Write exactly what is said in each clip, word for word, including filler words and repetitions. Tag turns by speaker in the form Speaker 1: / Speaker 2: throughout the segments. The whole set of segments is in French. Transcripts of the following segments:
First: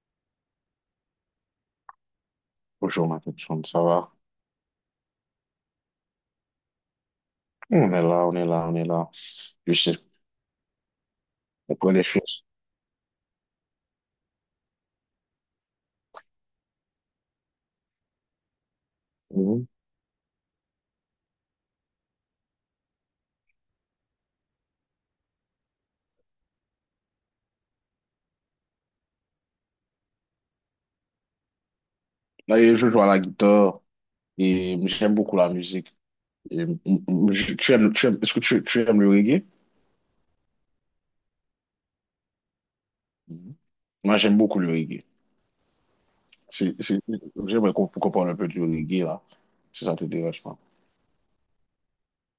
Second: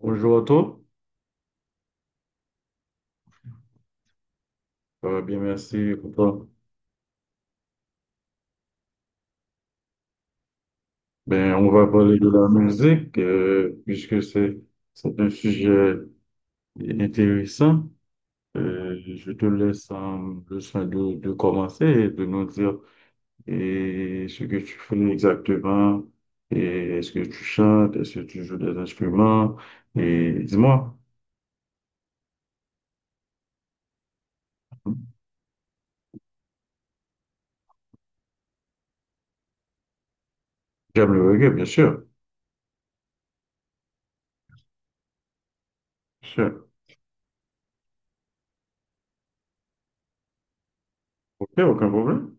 Speaker 1: Bonjour à toi.
Speaker 2: Bonjour, ma personne, ça va?
Speaker 1: Ça va bien, merci. Pour toi.
Speaker 2: On est là, on est là, on est là. Je sais,
Speaker 1: Ben, on
Speaker 2: on
Speaker 1: va
Speaker 2: prend les
Speaker 1: parler de
Speaker 2: choses.
Speaker 1: la musique, euh, puisque c'est, c'est un sujet intéressant. Euh, je te
Speaker 2: Mhm.
Speaker 1: laisse euh, le soin de, de commencer et de nous dire et ce que tu fais exactement, et est-ce que tu chantes, est-ce que tu joues des instruments, et dis-moi.
Speaker 2: Et je joue à la guitare et j'aime beaucoup la musique. Et, mm, mm, je- tu aimes, tu aimes- est-ce que tu, tu aimes le reggae?
Speaker 1: J'aime le reggae, bien sûr.
Speaker 2: Mhm. Moi, j'aime beaucoup le reggae.
Speaker 1: Bien sûr.
Speaker 2: C'est, c'est- j'aimerais qu'on qu'on parle un peu du reggae, là, si ça te dérange pas.
Speaker 1: Ok, aucun problème.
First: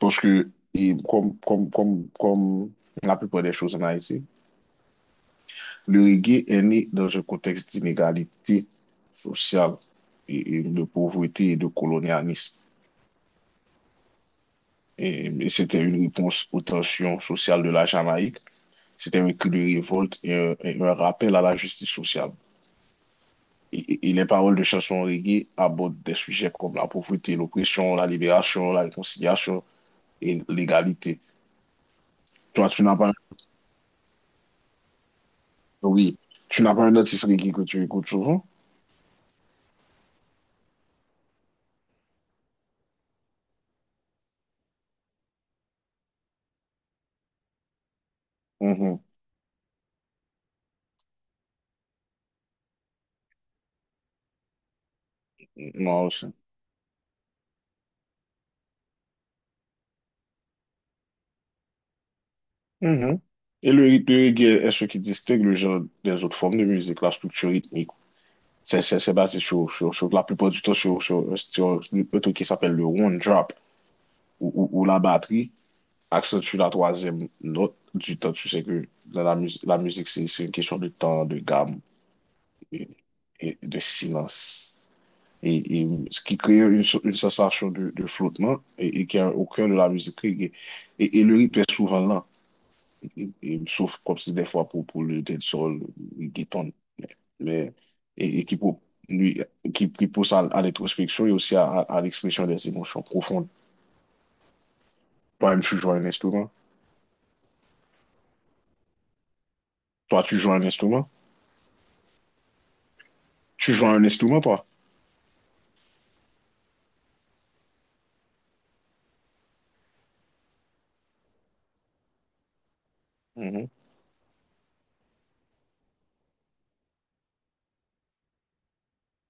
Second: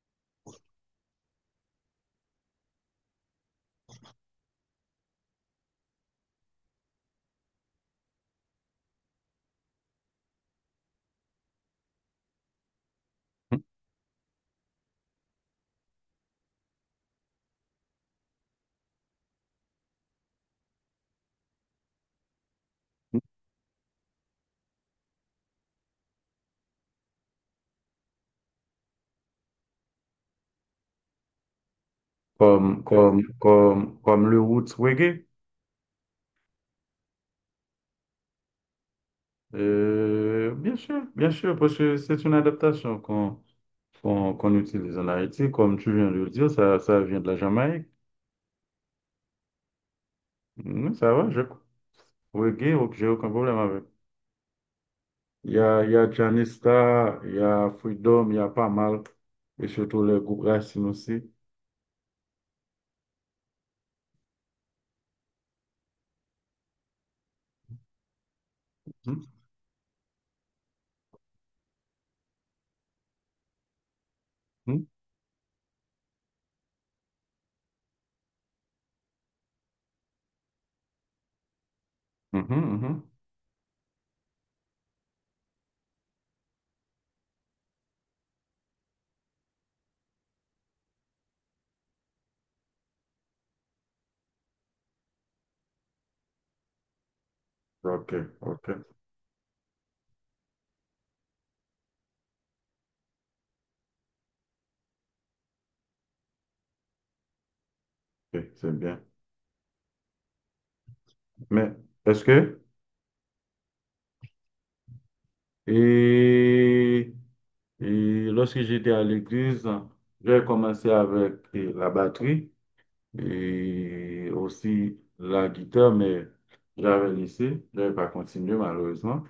Speaker 2: Parce que, et comme, comme, comme, comme la plupart des choses en Haïti, le reggae est né dans un contexte d'inégalité sociale et et de pauvreté et de colonialisme. Et mais c'était une réponse aux tensions sociales de la Jamaïque. C'était un cri de révolte et un, et un rappel à la justice sociale. Et, et- et les paroles de chansons reggae abordent des sujets comme la pauvreté, l'oppression, la libération, la réconciliation et l'égalité. Toi, tu
Speaker 1: Comme,
Speaker 2: n'as pas,
Speaker 1: comme, comme, comme le roots reggae.
Speaker 2: oui, tu n'as pas un artiste reggae que tu écoutes souvent?
Speaker 1: Euh, bien sûr, bien sûr, parce que c'est une adaptation qu'on qu'on qu'on utilise en Haïti. Comme tu viens de le dire, ça, ça vient de la Jamaïque.
Speaker 2: Mhm.
Speaker 1: Mm, ça va, je reggae, ok, ok, j'ai aucun problème avec. Il y a, il y
Speaker 2: Moi
Speaker 1: a
Speaker 2: aussi.
Speaker 1: Janista, il y a Freedom, il y a pas mal, et surtout le groupe Racine aussi.
Speaker 2: Mhm. Et le rythme de reggae est ce qui distingue le genre des autres formes de musique, la structure rythmique. C'est c'est- c'est
Speaker 1: Mm,
Speaker 2: basé sur, sur, sur- la plupart du temps sur, sur, sur un truc qui s'appelle le one drop, ou ou
Speaker 1: mm,
Speaker 2: où la batterie accentue la troisième note du temps. Tu sais que dans la, mus- la musique, c'est c'est une question de temps, de gamme
Speaker 1: mhm,
Speaker 2: et,
Speaker 1: mhm.
Speaker 2: et de silence. Et, et ce qui crée une, so- une sensation de, de flottement et, et qui est au cœur de la musique. Et, et, et le rythme est souvent lent. Et- et- et sauf comme si des fois pour, pour le dead soul, le guitar, mais
Speaker 1: Ok,
Speaker 2: et, et qui,
Speaker 1: ok,
Speaker 2: pou- lui, qui, qui pousse à, à l'introspection et aussi à, à- à l'expression des émotions profondes. Toi-même, tu joues à un instrument.
Speaker 1: ok, c'est bien.
Speaker 2: Toi, tu joues à un instrument.
Speaker 1: Mais est-ce que,
Speaker 2: Tu joues à un instrument, toi.
Speaker 1: et, et lorsque j'étais à l'église, j'ai commencé avec eh, la batterie,
Speaker 2: Mhm,
Speaker 1: et aussi la guitare, mais j'avais laissé, j'avais pas continué malheureusement,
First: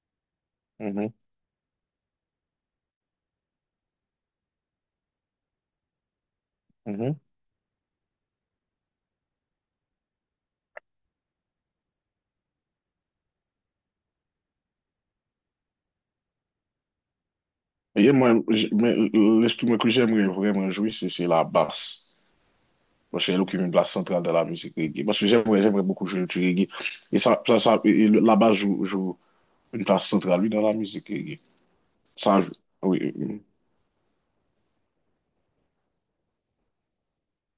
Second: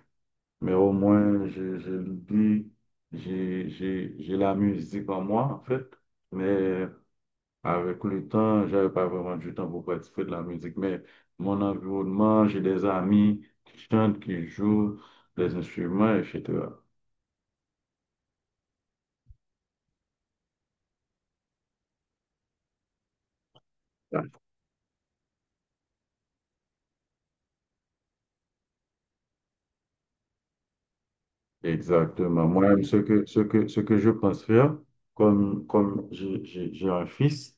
Speaker 1: mais au
Speaker 2: mhm,
Speaker 1: moins je, je l'oublie, j'ai, j'ai, j'ai la musique en moi en fait, mais
Speaker 2: mhm.
Speaker 1: avec le temps, j'avais pas vraiment du temps pour participer de la musique, mais mon environnement, j'ai des amis qui chantent, qui jouent des instruments, et cetera.
Speaker 2: Et moi, j- mais euh, euh, l'instrument que j'aimerais vraiment jouer, c'est c'est la basse. Parce qu'elle occupe une place centrale dans la musique reggae. Parce que j'aimerais j'aimerais beaucoup jouer du reggae. Et ça, ça, ça- et le- la basse joue, joue une place centrale, oui, dans la musique reggae. Ça,
Speaker 1: Exactement.
Speaker 2: je-
Speaker 1: Moi, ce
Speaker 2: oui,
Speaker 1: que, ce
Speaker 2: mhm,
Speaker 1: que, ce que je pense faire, comme, comme j'ai j'ai- j'ai un fils,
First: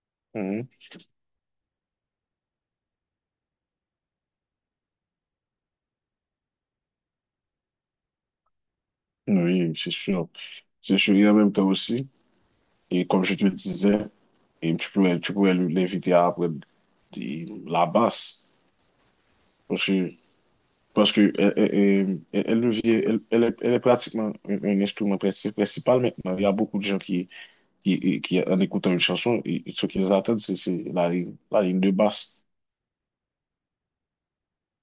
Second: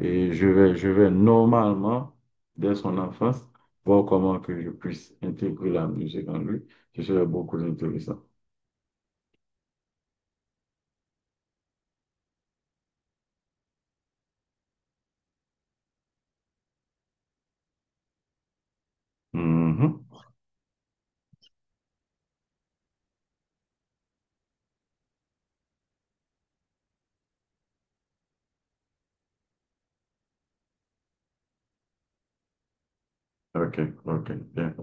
Speaker 1: et je
Speaker 2: mhm.
Speaker 1: vais, je vais normalement, dès son enfance, voir comment que je puisse intégrer la musique en lui. Ce serait beaucoup intéressant.
Speaker 2: Oui, c'est sûr. C'est sûr. Et en même temps aussi. Et comme je te disais, et tu pourrais, tu pourrais l'inviter à apprendre de- la basse. Parce
Speaker 1: Mhm.
Speaker 2: que, parce que elle, elle, elle- elle devient- elle- elle est, elle est pratiquement un, un instrument princi- principal maintenant. Il y a beaucoup de gens qui, qui, qui en écoutant une chanson, et, et ce qu'ils attendent, c'est c'est la ligne, la ligne, de basse.
Speaker 1: OK, OK, bien.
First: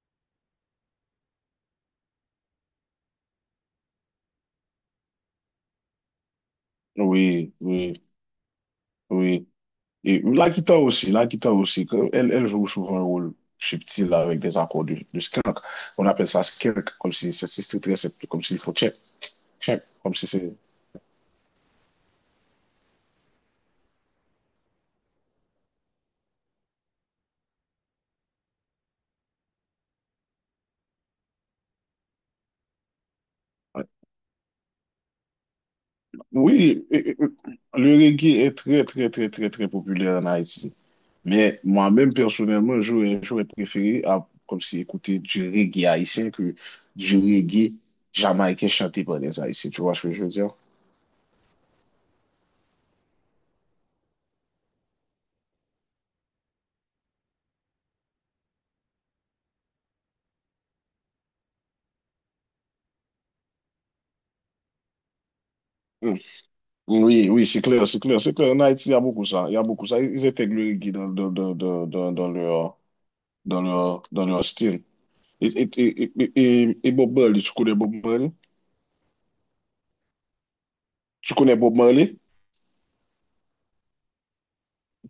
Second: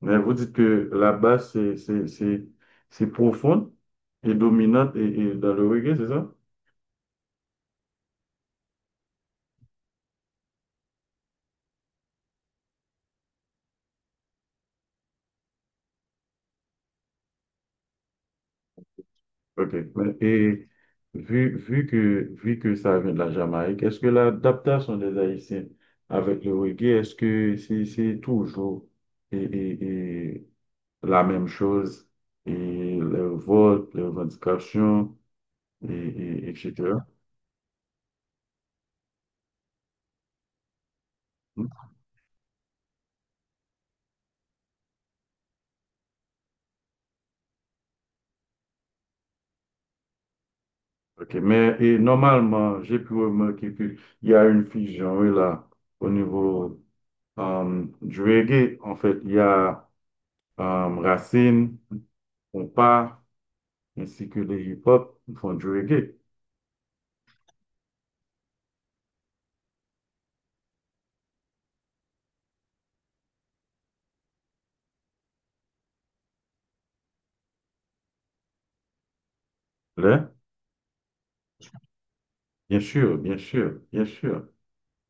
Speaker 1: Mais vous dites que la basse, c'est c'est- c'est- c'est profonde et dominante et, et dans le reggae, c'est ça?
Speaker 2: Oui, oui, oui. Et la guitare aussi, la guitare aussi. que- Elle, elle joue souvent un rôle subtil avec des accords de, de skank. On appelle ça skank comme si c'est c'est très simple, comme s'il faut check,
Speaker 1: OK.
Speaker 2: check, comme
Speaker 1: Mais-
Speaker 2: si c'est.
Speaker 1: Et vu, vu que, vu que ça vient de la Jamaïque, est-ce que l'adaptation des Haïtiens avec le reggae, est-ce que c'est c'est toujours et, et- et la même chose et les votes, les revendications, et, et-
Speaker 2: Oui,
Speaker 1: etc.
Speaker 2: et- et- le reggae est très, très, très, très, très populaire en Haïti. Mais
Speaker 1: Hmm.
Speaker 2: moi-même, personnellement, j'aurais, j'aurais préféré à- comme si écouter du reggae haïtien que du reggae jamaïcain chanté par les Haïtiens. Tu vois ce que je veux dire?
Speaker 1: OK. Mais et normalement, j'ai pu remarquer qu'il y a une fusion oui, là au niveau euh, du reggae. En fait, il y a euh, Racine, Compas, ainsi que le hip-hop font du reggae.
Speaker 2: Mm. Oui, oui, c'est clair, c'est clair, c'est clair. En Haïti, il y a beaucoup ça. Il y a beaucoup ça. Ils intègrent le reggae dans, dans, dans, dans, dans, dans leur, dans leur, dans leur style. Et, et, et, et, et- et Bob Marley, tu connais Bob Marley?
Speaker 1: Là,
Speaker 2: Tu connais Bob Marley?
Speaker 1: bien sûr, bien sûr, bien sûr.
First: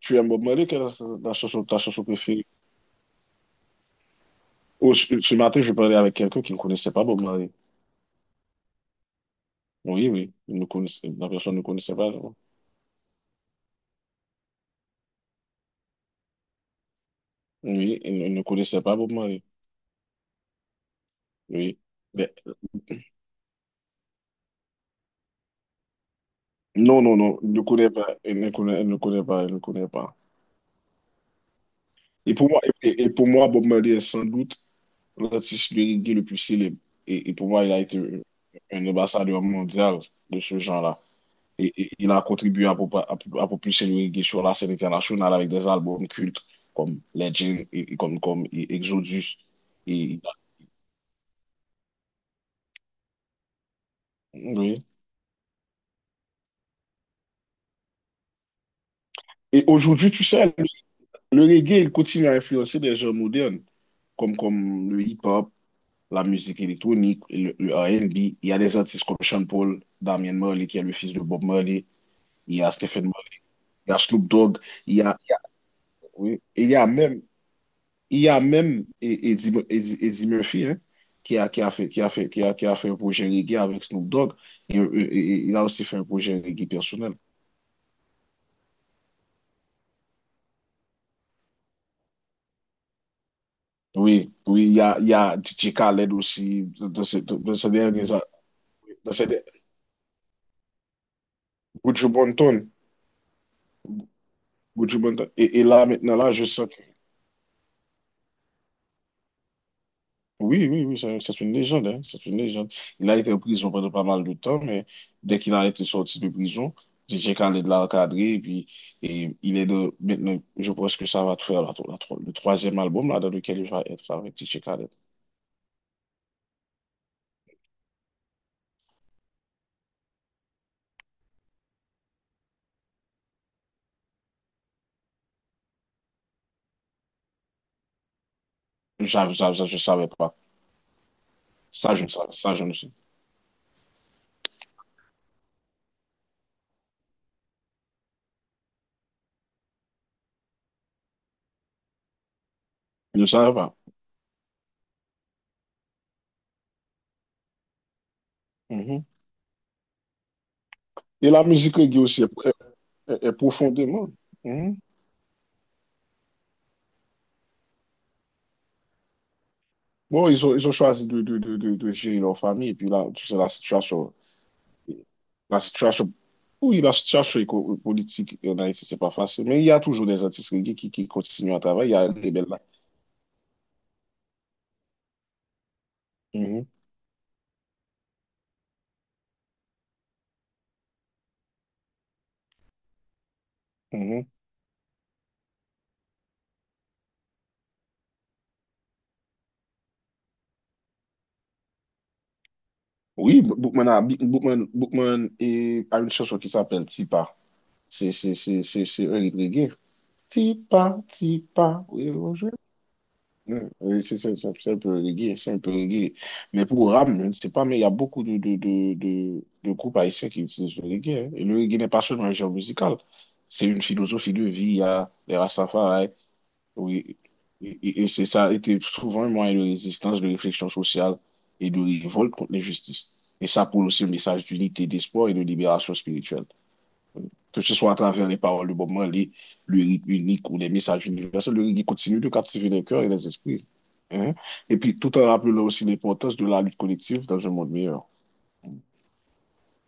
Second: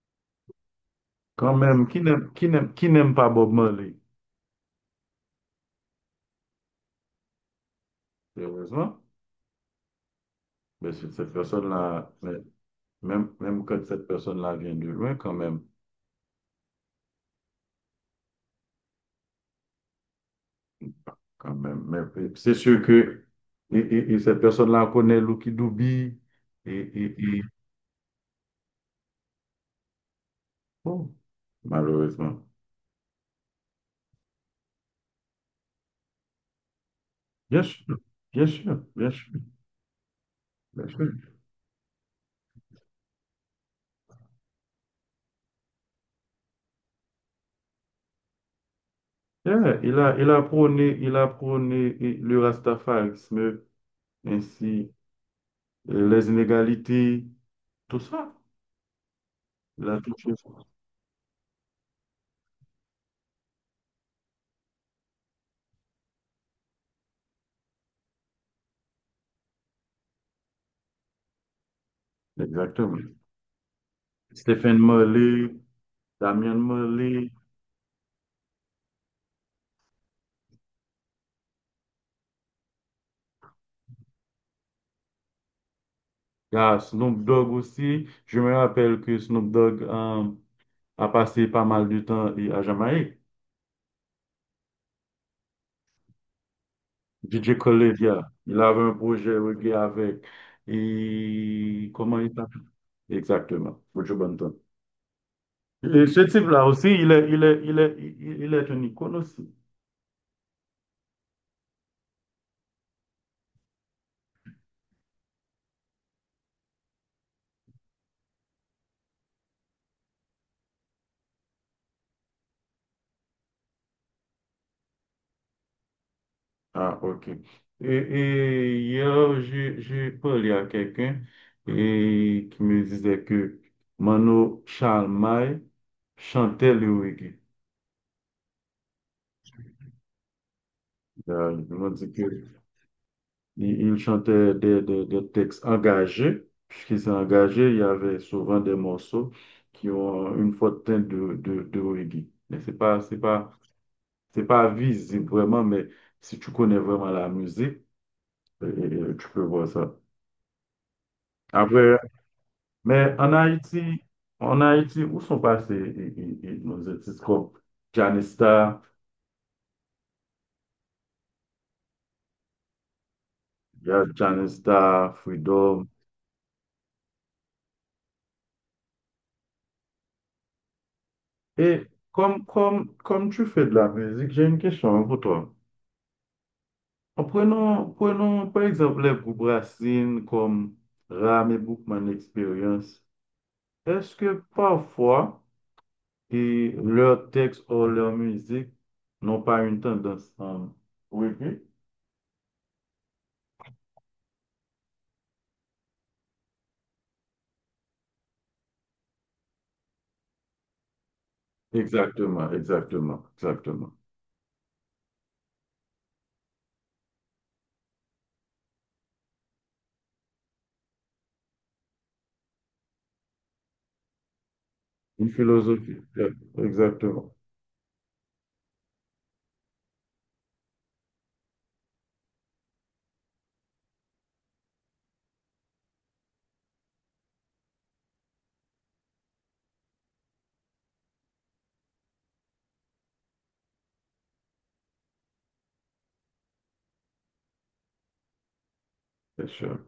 Speaker 2: Tu aimes Bob Marley? Quelle est ta
Speaker 1: Quand
Speaker 2: chanson, ta
Speaker 1: même, qui
Speaker 2: chanson
Speaker 1: n'aime,
Speaker 2: préférée?
Speaker 1: qui n'aime, qui n'aime pas Bob Marley?
Speaker 2: Oh, ce ce matin, je parlais avec quelqu'un qui ne connaissait pas Bob Marley.
Speaker 1: Heureusement,
Speaker 2: Oui, oui, il ne
Speaker 1: mais c'est-
Speaker 2: connaissait, la
Speaker 1: cette
Speaker 2: personne ne connaissait pas,
Speaker 1: personne-là, mais
Speaker 2: genre.
Speaker 1: même, même quand cette personne-là vient de loin, quand même,
Speaker 2: Oui, il ne ne connaissait pas Bob Marley.
Speaker 1: quand
Speaker 2: Oui.
Speaker 1: même. Mais
Speaker 2: Mais-
Speaker 1: c'est sûr que et, et- et cette personne-là connaît Lucky Dubé et,
Speaker 2: non, non,
Speaker 1: et,
Speaker 2: non,
Speaker 1: et
Speaker 2: il ne connaît pas. Il ne connaît, il ne connaît pas. Il ne connaît pas.
Speaker 1: bon,
Speaker 2: Et
Speaker 1: malheureusement.
Speaker 2: pour moi, et, et pour moi, Bob Marley est sans doute l'artiste de reggae le plus célèbre. Et, et pour
Speaker 1: Bien
Speaker 2: moi, il a
Speaker 1: sûr,
Speaker 2: été
Speaker 1: bien sûr,
Speaker 2: un
Speaker 1: bien sûr,
Speaker 2: ambassadeur mondial de ce
Speaker 1: bien
Speaker 2: genre-là.
Speaker 1: sûr.
Speaker 2: Et, et il a contribué à, popa- à, à propulser le reggae sur la scène internationale avec des albums cultes comme Legend et, et comme, comme et Exodus.
Speaker 1: Yeah, il a, il a prôné, il a prôné eh, le rastafarisme
Speaker 2: Oui.
Speaker 1: ainsi euh, les inégalités, tout ça.
Speaker 2: Et
Speaker 1: Il a
Speaker 2: aujourd'hui, tu
Speaker 1: touché
Speaker 2: sais,
Speaker 1: ça.
Speaker 2: le, le reggae, il continue à influencer des genres modernes, comme, comme le hip-hop, la musique électronique, le, le R et B. Il y a des artistes comme Sean Paul, Damien Marley, qui est le fils de Bob Marley. Il y a Stephen
Speaker 1: Exactement.
Speaker 2: Marley, il y a Snoop Dogg.
Speaker 1: Stephen
Speaker 2: Il y a, il y
Speaker 1: Marley,
Speaker 2: a- oui.
Speaker 1: Damien
Speaker 2: Et il y a même,
Speaker 1: Marley,
Speaker 2: il y a même E- Eddie, Eddie- Eddie Murphy, hein, qui a, qui a fait, qui a fait, qui a, qui a fait un projet reggae avec Snoop Dogg. Et, et- et il a aussi fait un projet
Speaker 1: il y
Speaker 2: reggae
Speaker 1: a
Speaker 2: personnel.
Speaker 1: Snoop Dogg aussi. Je me rappelle que Snoop Dogg euh, a passé pas mal de temps et- à Jamaïque.
Speaker 2: Oui, oui, il y a, il y a D J Khaled aussi, de, de, de, de
Speaker 1: D J
Speaker 2: ces
Speaker 1: Khaled,
Speaker 2: derniers
Speaker 1: yeah, il avait un
Speaker 2: dans cette.
Speaker 1: projet reggae avec. Et
Speaker 2: Gucci
Speaker 1: comment il s'appelle?
Speaker 2: Bonton,
Speaker 1: Exactement, Buju Banton.
Speaker 2: Gucci Bonton. Et, et là,
Speaker 1: Et
Speaker 2: maintenant,
Speaker 1: ce
Speaker 2: là, je
Speaker 1: type-là
Speaker 2: sens que,
Speaker 1: aussi, il est, il est, il est, il il est une icône aussi.
Speaker 2: oui, oui, oui, c'est c'est une légende, hein, c'est une légende. Il a été en prison pendant pas mal de temps, mais dès qu'il a été sorti de prison, D J Khaled l'a encadré, et puis et il est de, maintenant, je pense que ça va faire la- la- le troisième album là, dans lequel il va être avec D J Khaled.
Speaker 1: Ah, ok. Et, et hier, j'ai j'ai parlé à quelqu'un et qui me disait que Mano Chalmai chantait le reggae.
Speaker 2: Ça, ça, ça, je ne savais pas.
Speaker 1: Euh, Il m'a
Speaker 2: Ça, je ne
Speaker 1: dit que
Speaker 2: savais, ça, je ne sais-
Speaker 1: il, il chantait des, des, des textes engagés. Puisqu'il s'est engagé, il y avait souvent des morceaux qui ont une forte teinte de, de, de reggae. Mais c'est pas, c'est
Speaker 2: je ne savais
Speaker 1: pas,
Speaker 2: pas.
Speaker 1: c'est pas visible vraiment, mais si tu connais vraiment la musique, euh,
Speaker 2: Mhm.
Speaker 1: euh, tu peux voir ça.
Speaker 2: Et la musique reggae
Speaker 1: Après,
Speaker 2: aussi est,
Speaker 1: mais
Speaker 2: est- est
Speaker 1: en Haïti,
Speaker 2: profondément.
Speaker 1: en
Speaker 2: Mm-hmm.
Speaker 1: Haïti, où sont passés et- et- et nos artistes comme Janista,
Speaker 2: Bon, ils ont, ils ont choisi de, de, de, de, de gérer leur famille. Et puis là, tu sais, la
Speaker 1: il y a
Speaker 2: situation,
Speaker 1: Janista,
Speaker 2: la
Speaker 1: Freedom.
Speaker 2: situation, oui, la situation éco- politique en Haïti, c'est pas facile. Mais il y a toujours des artistes reggae qui, qui continuent à
Speaker 1: Et
Speaker 2: travailler. Il y a des
Speaker 1: comme,
Speaker 2: belles là.
Speaker 1: comme, comme tu fais de la musique, j'ai une question pour toi.
Speaker 2: Mhm,
Speaker 1: En Prenons, prenons par exemple les groupes racines comme Ram et Bookman Experience. Est-ce
Speaker 2: mhm.
Speaker 1: que parfois et leurs textes ou leur musique n'ont pas une tendance à... Oui, oui.
Speaker 2: Oui, B- Bookman a, B- Bookman, Bookman et, a une chanson qui s'appelle Tipa. C'est c'est- c'est- c'est- c'est un hit reggae. Tipa, Tipa, oui.
Speaker 1: Exactement, exactement,
Speaker 2: Mm.
Speaker 1: exactement.
Speaker 2: Oui, c'est ça, c'est un c'est un peu reggae, c'est un peu reggae. Mais pour Ram, je ne sais pas, mais il y a beaucoup de, de, de, de, de groupes haïtiens qui utilisent le reggae, hein. Et le reggae n'est pas seulement un genre musical, c'est une philosophie de vie. Il y a
Speaker 1: Une
Speaker 2: les
Speaker 1: philosophie,
Speaker 2: Rastafari,
Speaker 1: yeah,
Speaker 2: oui.
Speaker 1: exactement,
Speaker 2: Et, et- et c'est ça a été souvent un moyen de résistance, de réflexion sociale et de révolte contre l'injustice. Et ça pour aussi un message d'unité, d'espoir et de libération spirituelle, que ce soit à travers les paroles du Bob Marley, le rythme unique ou les messages universels, le reggae continue de captiver les cœurs et les esprits, hein. Et puis, tout en rappelant aussi l'importance de la lutte collective dans un monde meilleur.
Speaker 1: c'est sûr.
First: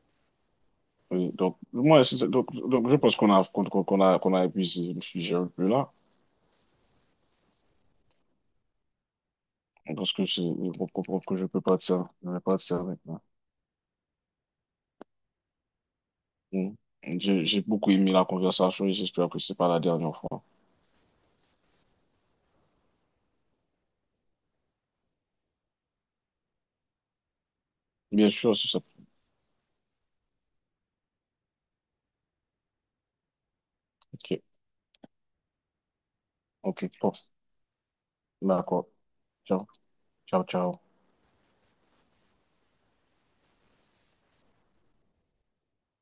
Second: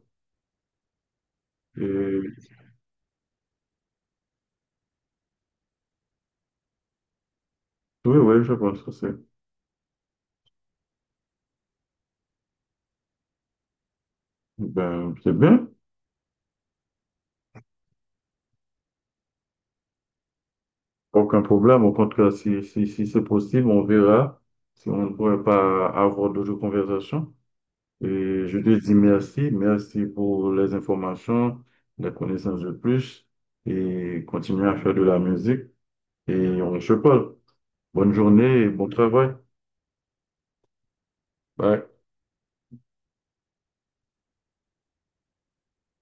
Speaker 2: Oui, donc, moi, c'est- donc,
Speaker 1: Et
Speaker 2: donc, je pense qu'on a, qu'on qu'on a, qu'on a épuisé le sujet un peu là.
Speaker 1: oui, oui, je pense que c'est
Speaker 2: Je pense que c'est- on comprend que je peux partir, je vais partir maintenant.
Speaker 1: ben, c'est bien.
Speaker 2: Mm. J'ai j'ai beaucoup aimé la conversation et j'espère que c'est pas la dernière fois.
Speaker 1: Aucun problème. Au contraire, si, si, si c'est possible, on verra si on ne pourrait pas avoir d'autres conversations.
Speaker 2: Bien
Speaker 1: Et
Speaker 2: sûr,
Speaker 1: je
Speaker 2: c'est
Speaker 1: te
Speaker 2: ça.
Speaker 1: dis merci. Merci pour les informations, la connaissance de plus. Et
Speaker 2: Ok,
Speaker 1: continue à faire de la musique. Et on
Speaker 2: ok,
Speaker 1: se
Speaker 2: bon,
Speaker 1: parle. Bonne journée et bon
Speaker 2: d'accord.
Speaker 1: travail.
Speaker 2: Ciao, ciao, ciao.
Speaker 1: Bye.